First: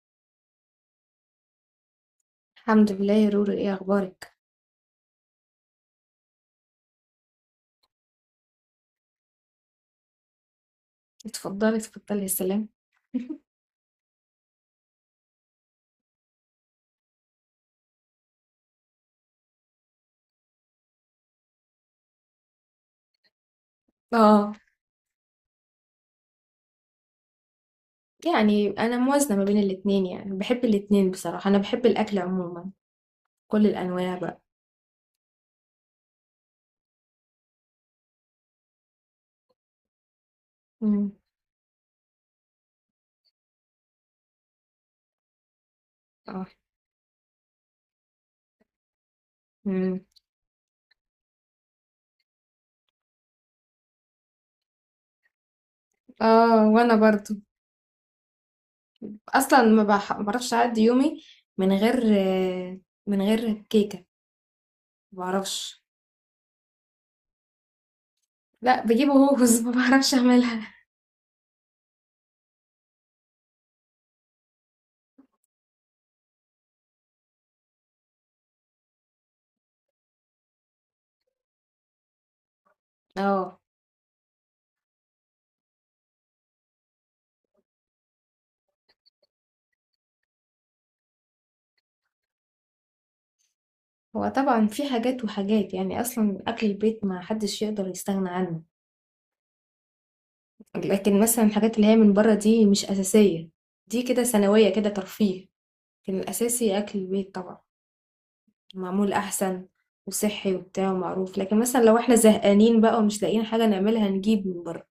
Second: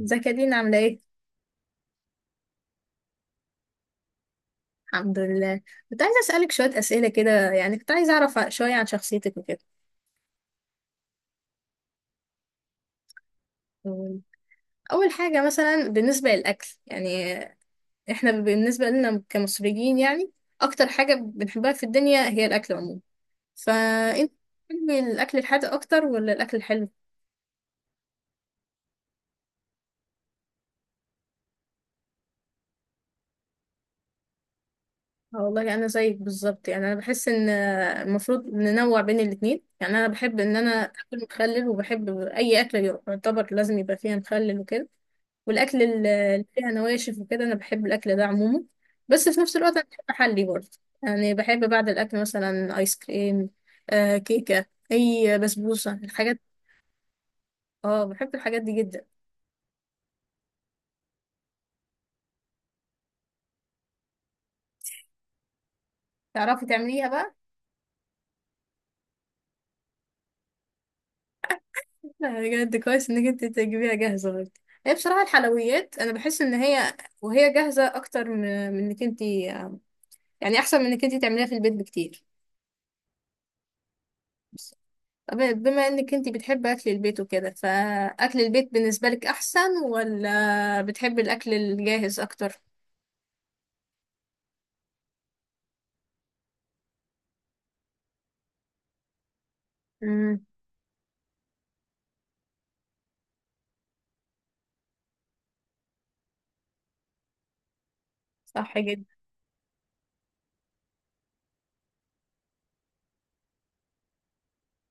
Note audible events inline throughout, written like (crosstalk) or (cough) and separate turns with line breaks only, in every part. ازيك يا دينا عاملة ايه؟
الحمد لله يا رورو، ايه اخبارك؟
الحمد لله. كنت عايزة أسألك شوية أسئلة كده، يعني كنت عايزة أعرف شوية عن شخصيتك وكده.
اتفضلي اتفضلي، يا سلام. (laughs)
أول حاجة مثلا بالنسبة للأكل، يعني احنا بالنسبة لنا كمصريين يعني أكتر حاجة بنحبها في الدنيا هي الأكل عموما. فأنت
اه
بتحبي الأكل الحادق أكتر ولا الأكل الحلو؟
انا موازنه ما بين الاتنين، يعني بحب الاتنين بصراحه. انا بحب الاكل عموما، كل الانواع بقى.
اه والله أنا زيك بالظبط، يعني أنا بحس إن المفروض ننوع بين الاتنين. يعني أنا بحب إن أنا
امم
آكل مخلل وبحب أي أكل يعتبر لازم يبقى فيها مخلل وكده. والاكل اللي
اه.
فيها نواشف وكده انا بحب الاكل ده عموما. بس في نفس الوقت انا
امم
بحب احلي برضه. يعني بحب بعد الاكل مثلا ايس كريم، آه كيكه، اي بسبوسه، الحاجات.
اه وانا برضو.
اه بحب الحاجات دي جدا.
اصلا ما بعرفش اعدي يومي من غير، آه، من غير كيكه، ما بعرفش.
تعرفي تعمليها بقى؟
لا بجيب هوز. (laughs) ما بعرفش اعملها.
لا، بجد كويس انك انت تجيبيها جاهزه برضه. هي بصراحه الحلويات انا بحس ان هي وهي جاهزه اكتر من انك انت، يعني احسن من انك انت تعمليها في البيت بكتير.
اه.
طب بما انك انت بتحبي اكل البيت وكده، فاكل البيت بالنسبه لك احسن ولا بتحبي الاكل الجاهز اكتر؟
هو طبعا في حاجات وحاجات، يعني اصلا اكل البيت ما حدش يقدر يستغنى عنه.
امم،
لكن مثلا الحاجات اللي هي من بره دي مش أساسية، دي كده ثانوية، كده ترفيه. لكن الأساسي أكل البيت طبعا.
صح جدا.
معمول أحسن وصحي وبتاع ومعروف. لكن مثلا لو احنا زهقانين بقى ومش لاقيين حاجة نعملها نجيب من بره.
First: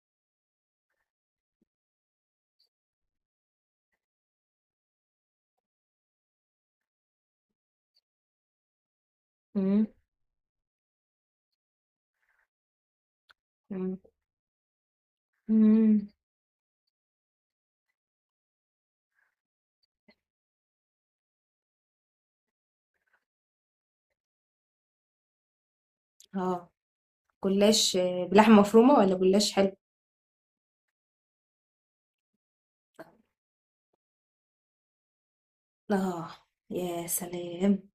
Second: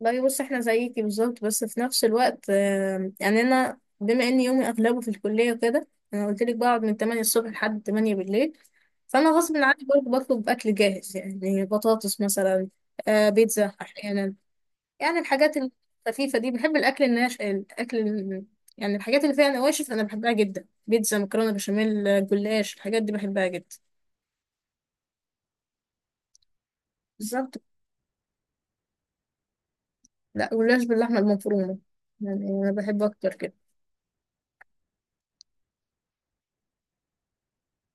لا بص احنا زيكي بالظبط، بس في نفس الوقت يعني انا بما ان يومي اغلبه في الكليه وكده، انا قلت لك بقعد من 8 الصبح لحد 8 بالليل. فانا غصب عني
مم.
برضه بطلب اكل جاهز، يعني بطاطس مثلا، آه بيتزا
مم.
احيانا. يعني الحاجات
مم.
الخفيفة دي بحب الأكل الناش، الأكل يعني الحاجات اللي فيها نواشف أنا بحبها جدا. بيتزا، مكرونة بشاميل، جلاش، الحاجات دي بحبها جدا.
اه.
بالظبط.
جلاش بلحمة مفرومة ولا جلاش حلو؟
لا جلاش باللحمة المفرومة، يعني أنا بحب أكتر كده.
اه، يا سلام،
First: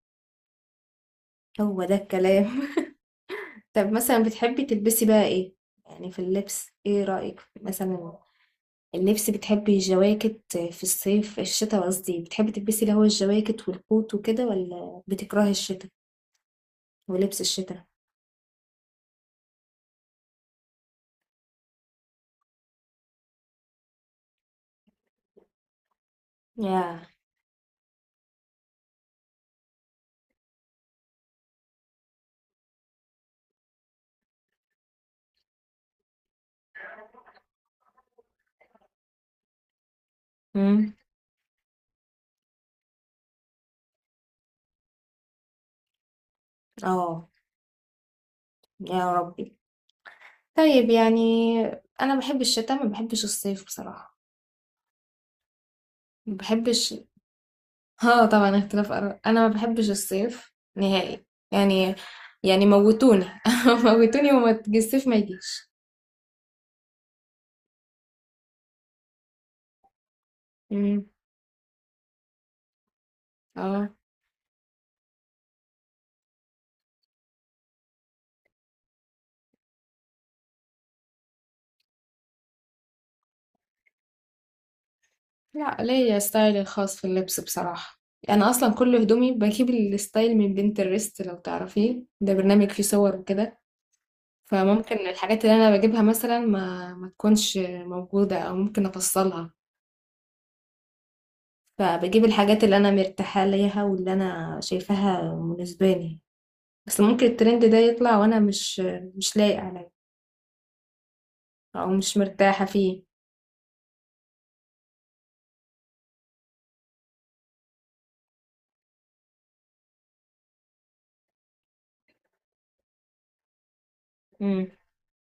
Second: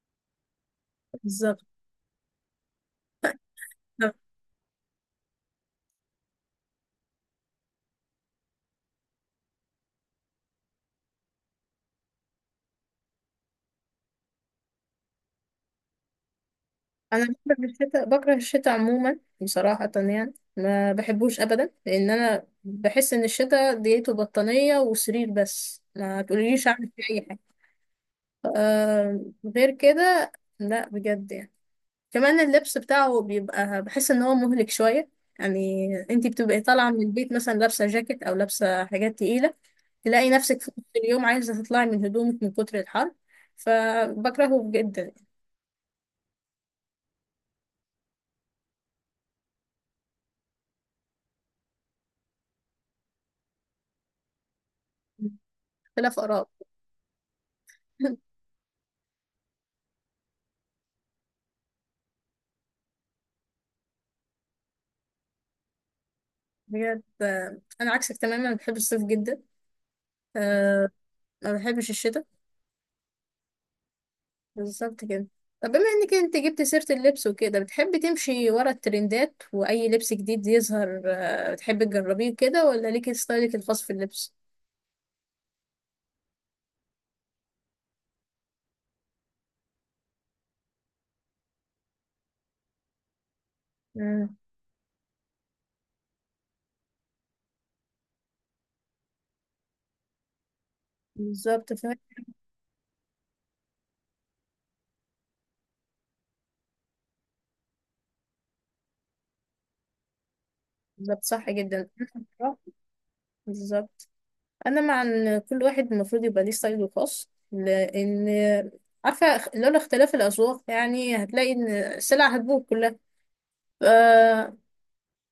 بالظبط.
هو ده الكلام. (laughs) طب
طب،
مثلا بتحبي تلبسي بقى ايه؟ يعني في اللبس ايه رأيك مثلا؟ اللبس بتحبي الجواكت في الصيف الشتاء، قصدي بتحبي تلبسي اللي هو الجواكت والكوت وكده ولا بتكرهي الشتاء
أنا
ولبس
بكره
الشتاء؟
الشتاء، بكره الشتاء عموما بصراحة. يعني ما بحبوش أبدا، لأن أنا بحس إن الشتاء ديته بطانية وسرير بس، ما تقوليليش أعمل
يا.
فيه أي حاجة. آه غير كده، لا بجد يعني كمان اللبس بتاعه بيبقى، بحس ان هو مهلك شوية. يعني انتي بتبقي طالعة من البيت مثلا لابسة جاكيت او لابسة حاجات تقيلة، تلاقي نفسك في نص
امم.
اليوم عايزة تطلعي من هدومك من كتر الحر. فبكرهه جدا.
اه، يا ربي. طيب يعني انا بحب الشتاء، ما بحبش الصيف بصراحة،
اختلاف
ما
آراء.
بحبش. (laughs) اه
(laughs)
طبعا اختلاف اراء، انا ما بحبش الصيف نهائي، يعني، يعني موتوني. (laughs) موتوني وما الصيف ما يجيش.
بجد آه، أنا عكسك تماما، بحب الصيف جدا. أه
امم.
ما بحبش الشتاء.
اه.
بالظبط كده. طب بما إنك أنت جبت سيرة اللبس وكده، بتحبي تمشي ورا الترندات وأي لبس جديد يظهر أه بتحبي تجربيه كده، ولا ليكي ستايلك الخاص في اللبس؟
لا ليا ستايلي الخاص في اللبس بصراحة. أنا أصلا كل هدومي بجيب الستايل من بنترست، لو تعرفيه ده برنامج فيه صور وكده. فممكن الحاجات اللي أنا بجيبها مثلا ما تكونش موجودة أو ممكن أفصلها.
بالظبط، فاهم.
فبجيب الحاجات اللي أنا مرتاحة ليها واللي أنا شايفاها مناسباني. بس ممكن الترند ده يطلع وأنا مش لايق عليه
بالظبط، صح
أو
جدا. أنا
مش
بصراحة-
مرتاحة فيه.
بالظبط. انا مع ان كل واحد المفروض يبقى ليه ستايله الخاص، لان عارفه لولا اختلاف الاذواق يعني هتلاقي ان السلع هتبوظ كلها. ف...
مم.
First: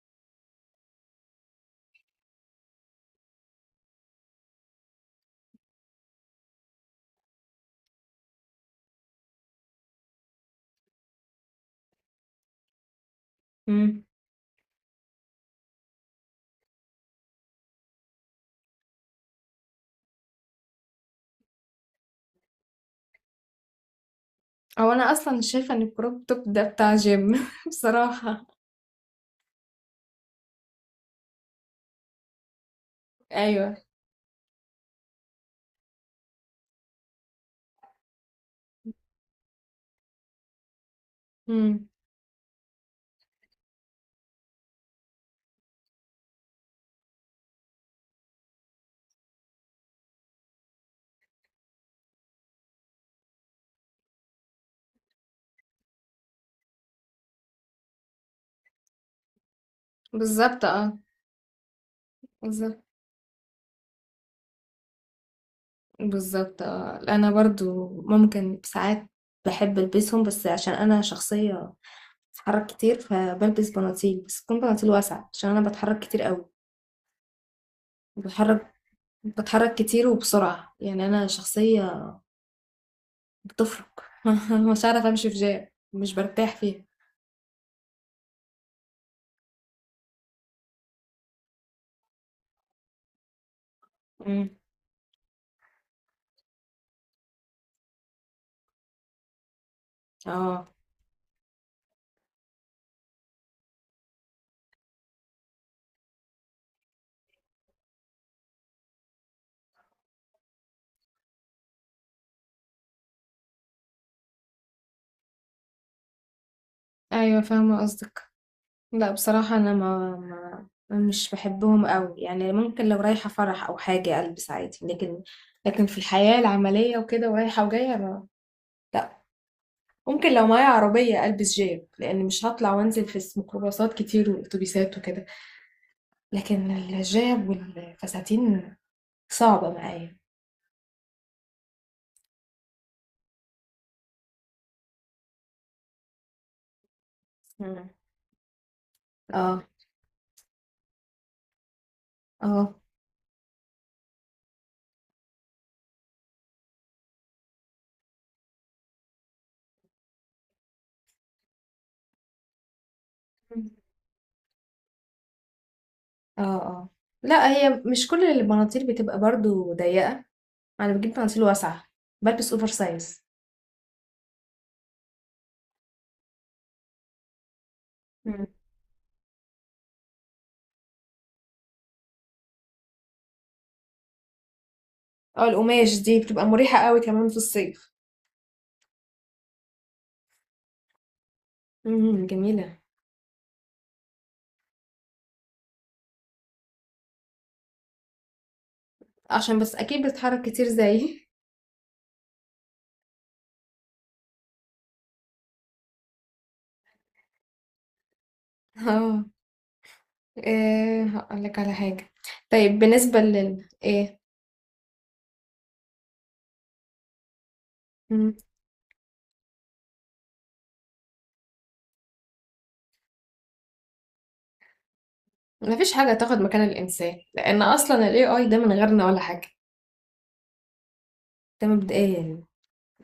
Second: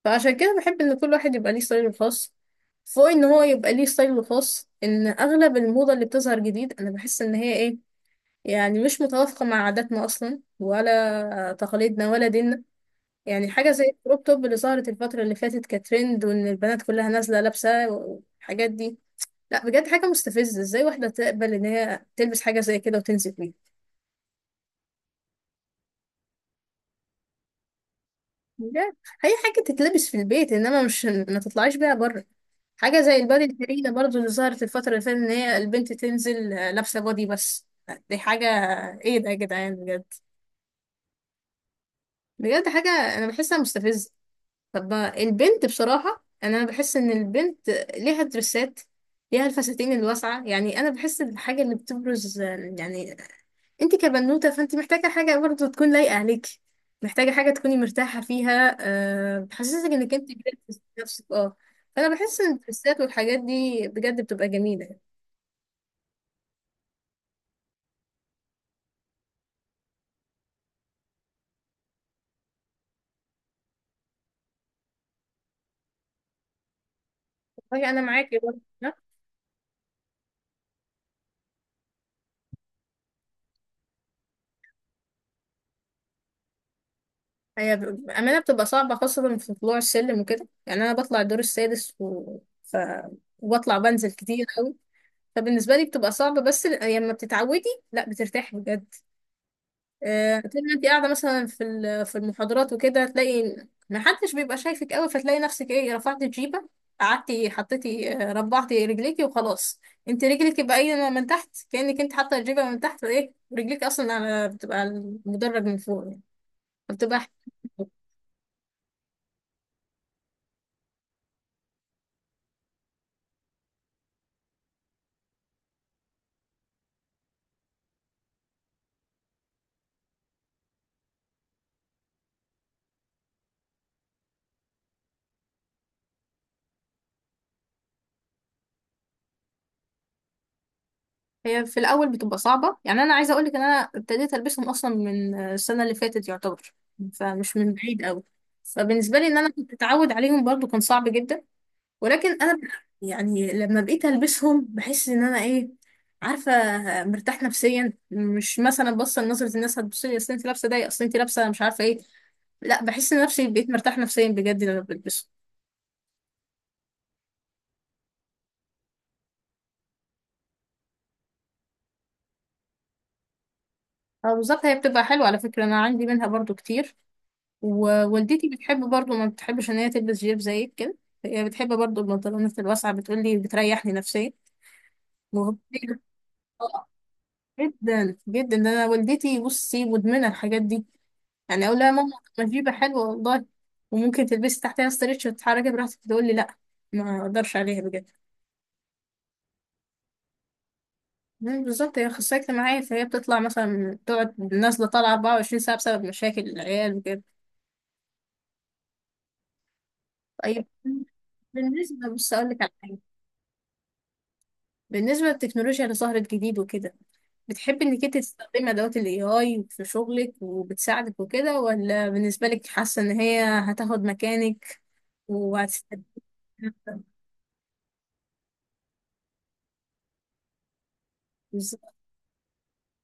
فعشان كده بحب ان كل واحد يبقى ليه ستايله الخاص. فوق ان هو يبقى ليه ستايله الخاص، ان اغلب الموضه اللي بتظهر جديد انا بحس ان هي ايه، يعني مش متوافقه مع عاداتنا اصلا ولا تقاليدنا ولا ديننا. يعني حاجة زي
مم.
الكروب توب اللي ظهرت الفترة اللي فاتت كترند، وإن البنات كلها نازلة لابسة والحاجات دي، لا بجد حاجة مستفزة. إزاي واحدة تقبل إن هي تلبس حاجة زي كده وتنزل بيها؟
أو أنا أصلا شايفة إن الكروب توب ده بتاع جيم. (laughs) بصراحة.
بجد، هي حاجة تتلبس في البيت، إنما مش ما تطلعيش بيها بره. حاجة زي البادي
أيوه.
الفريدة برضو اللي ظهرت الفترة اللي فاتت، إن هي البنت تنزل آه، لابسة بادي بس. دي حاجة، إيه ده يا جدعان بجد؟
مم.
بجد حاجة أنا بحسها مستفزة. طب البنت بصراحة أنا بحس إن البنت ليها درسات، ليها الفساتين الواسعة. يعني أنا بحس الحاجة اللي بتبرز، يعني أنت كبنوتة فأنت محتاجة حاجة برضه تكون لايقة عليكي، محتاجة حاجة تكوني مرتاحة فيها، أه بتحسسك إنك أنت كبرت
بالظبط
في
اه.
نفسك أه. فأنا بحس إن
بالظبط.
الدرسات والحاجات دي بجد بتبقى جميلة.
بالظبط اه، انا برضو ممكن ساعات بحب البسهم، بس عشان انا شخصية بتحرك كتير، فبلبس بناطيل بس تكون بناطيل واسعة عشان انا بتحرك كتير قوي.
والله أنا معاكي برضه.
بتحرك،
ها؟
بتحرك كتير وبسرعة، يعني انا شخصية بتفرق. (laughs) مش عارفة امشي في جام، مش برتاح فيها.
هي بأمانة بتبقى صعبة خاصة في طلوع السلم وكده. يعني أنا بطلع الدور السادس ف... وبطلع بنزل كتير
مم.
أوي. فبالنسبه لي بتبقى صعبه، بس لما بتتعودي لا بترتاحي بجد. آه، طول
اه.
ما انت قاعده مثلا في في المحاضرات وكده، تلاقي ما حدش بيبقى شايفك قوي، فتلاقي نفسك ايه رفعتي الجيبه، قعدتي حطيتي آه، ربعتي رجليكي وخلاص. انت رجلك يبقى ايه من تحت، كانك انت حاطه الجيبه من تحت ايه، رجليك اصلا على بتبقى على المدرج من فوق يعني، بتبقى.
ايوه فاهمة قصدك. لا بصراحة أنا ما, ما مش بحبهم قوي، يعني ممكن لو رايحة فرح أو حاجة ألبس عادي، لكن لكن في الحياة العملية وكده ورايحة وجاية ما، لا. ممكن لو معايا عربية ألبس جيب، لأن مش هطلع وأنزل في ميكروباصات كتير وأتوبيسات وكده. لكن الجيب والفساتين صعبة معايا.
هي في الاول بتبقى صعبه، يعني انا عايزه اقولك ان انا ابتديت البسهم اصلا من السنه اللي فاتت يعتبر، فمش من
مم.
بعيد قوي. فبالنسبه لي ان انا
اه.
كنت اتعود عليهم برضو كان صعب جدا، ولكن انا
اه.
يعني لما بقيت البسهم بحس ان انا ايه، عارفه، مرتاح نفسيا. مش مثلا بص نظره الناس هتبص لي، اصل انت لابسه ده، اصل انت لابسه مش عارفه ايه، لا بحس ان نفسي بقيت مرتاح نفسيا بجد لما بلبسهم.
اه. اه. لا هي مش كل البناطيل بتبقى برضو ضيقة، أنا بجيب بناطيل واسعة، بلبس أوفر سايز.
اه بالظبط، هي بتبقى حلوه على فكره، انا عندي منها برضو كتير. ووالدتي بتحب برضو، ما بتحبش ان هي تلبس جيب زيك كده، هي بتحب برضو البنطلونات الواسعه، بتقولي بتريحني نفسيا.
اه
وهو-
القماش دي بتبقى مريحة
آه،
قوي كمان في الصيف.
جدا جدا، ده انا والدتي بصي مدمنه الحاجات دي. يعني اقول لها ماما
امم،
ما جيبه
جميلة.
حلوه والله، وممكن تلبسي تحتها ستريتش وتتحركي براحتك، تقول لي لا ما اقدرش عليها بجد.
عشان بس اكيد بتتحرك كتير زيي.
مم، بالظبط، هي اخصائيه اجتماعيه، فهي بتطلع مثلا تقعد نازله طالعه 24 ساعه بسبب مشاكل العيال وكده.
(laughs) اه.
طيب
ايه هقول لك على حاجة.
بالنسبه، بص اقول لك على
طيب
حاجه،
بالنسبة لل ايه.
بالنسبه للتكنولوجيا اللي ظهرت جديد وكده، بتحبي انك انت
مم.
تستخدمي ادوات الاي اي في شغلك وبتساعدك وكده، ولا بالنسبه لك حاسه ان هي هتاخد مكانك
مفيش حاجة
وهتستبدلك؟
تاخد مكان الانسان، لان اصلا ال AI ده من غيرنا ولا حاجة. ده
بالظبط.
مبدئيا.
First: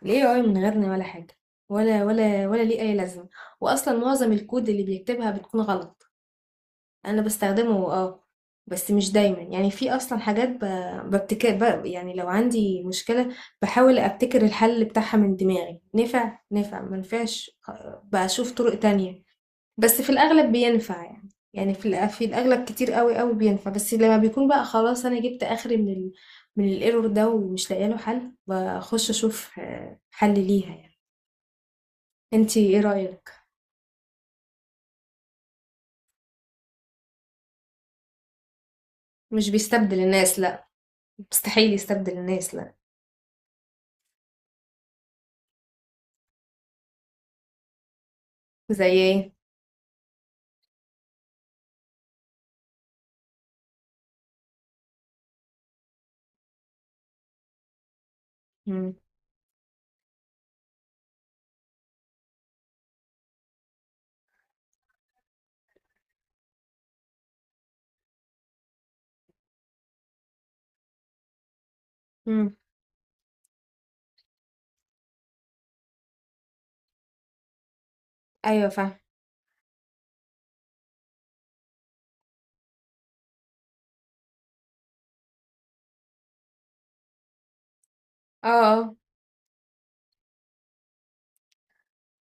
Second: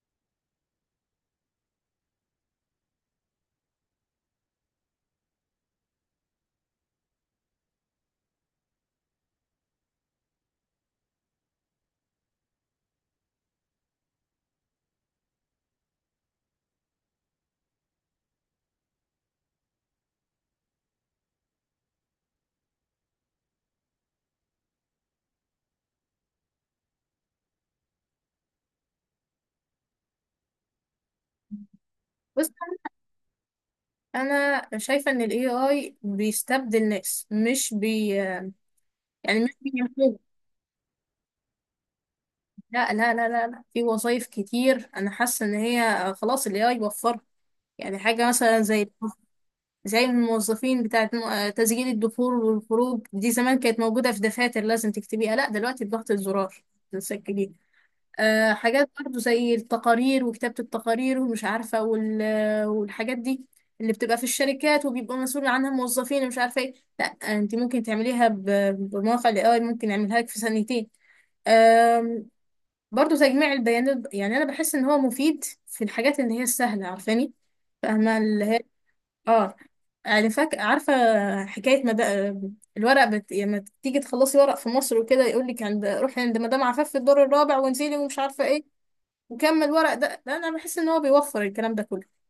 ليه اي من غيرنا ولا حاجة. ولا ليه اي لازمة. واصلا معظم الكود اللي بيكتبها بتكون غلط. انا بستخدمه اه، بس مش دايما. يعني في اصلا حاجات ب... ببتكر ب... يعني لو عندي مشكلة بحاول ابتكر الحل بتاعها من دماغي، نفع ما نفعش، بشوف طرق تانية. بس في الاغلب بينفع يعني. يعني في الاغلب كتير قوي بينفع. بس لما بيكون بقى خلاص انا جبت اخري من ال... من الايرور ده ومش لاقيه له حل، بخش اشوف حل ليها يعني.
بص
انتي ايه رأيك؟
انا شايفه ان الاي اي بيستبدل ناس، مش بي يعني
مش
مش
بيستبدل
بينفذ.
الناس لا، مستحيل يستبدل الناس لا.
لا لا لا لا لا، في وظايف كتير انا حاسه ان هي خلاص الاي اي وفرها. يعني حاجه مثلا
زي
زي،
ايه؟
زي الموظفين بتاعه تسجيل الدخول والخروج، دي زمان كانت موجوده في دفاتر لازم تكتبيها، لا دلوقتي بضغط الزرار تسجليها. آه، حاجات برضو زي التقارير وكتابة التقارير ومش عارفة والحاجات دي اللي بتبقى في الشركات وبيبقى مسؤول عنها موظفين ومش عارفة ايه، لا انت ممكن تعمليها بمواقع الاي اي، ممكن يعملها لك في ثانيتين. آم،
إمم.
برضو تجميع البيانات، يعني انا بحس ان هو مفيد في الحاجات اللي هي السهلة، عارفاني فاهمة اللي هي،
أيوه فاهمة.
اه يعني فاك عارفة. حكاية مد... الورق لما تيجي تخلصي ورق في مصر وكده يقول لك عند، روحي عند مدام عفاف في الدور الرابع وانزلي ومش عارفة
آه،
ايه
آه.
وكمل ورق ده، لا انا بحس ان هو بيوفر الكلام ده كله.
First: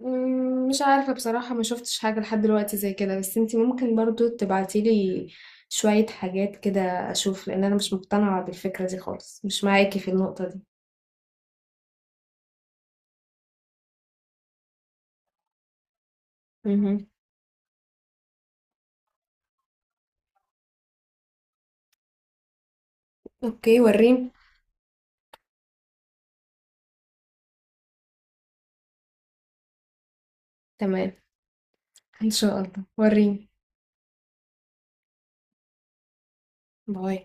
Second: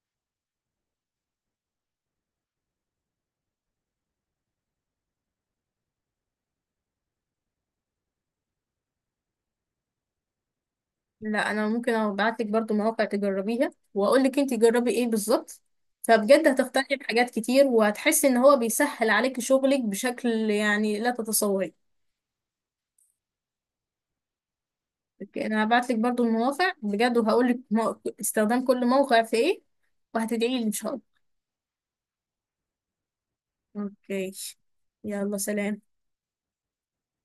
إمم، مش عارفة بصراحة، ما شُفتش حاجة لحد دلوقتي زي كده، بس أنتِ ممكن برضه تبعتي لي شوية حاجات كده أشوف، لإن أنا مش مقتنعة بالفكرة دي خالص، مش معاكِ في النقطة دي.
لا انا ممكن ابعت لك برضو مواقع تجربيها، واقول لك انت جربي ايه بالظبط، فبجد هتقتنعي
اهم.
بحاجات كتير، وهتحسي ان هو بيسهل عليك شغلك بشكل يعني لا تتصوري.
أوكي ورّيني.
اوكي، انا هبعت لك برضو المواقع بجد، وهقول لك استخدام كل موقع في ايه، وهتدعي لي ان شاء الله.
تمام، إن شاء الله، ورّيني.
اوكي، يلا سلام.
باي.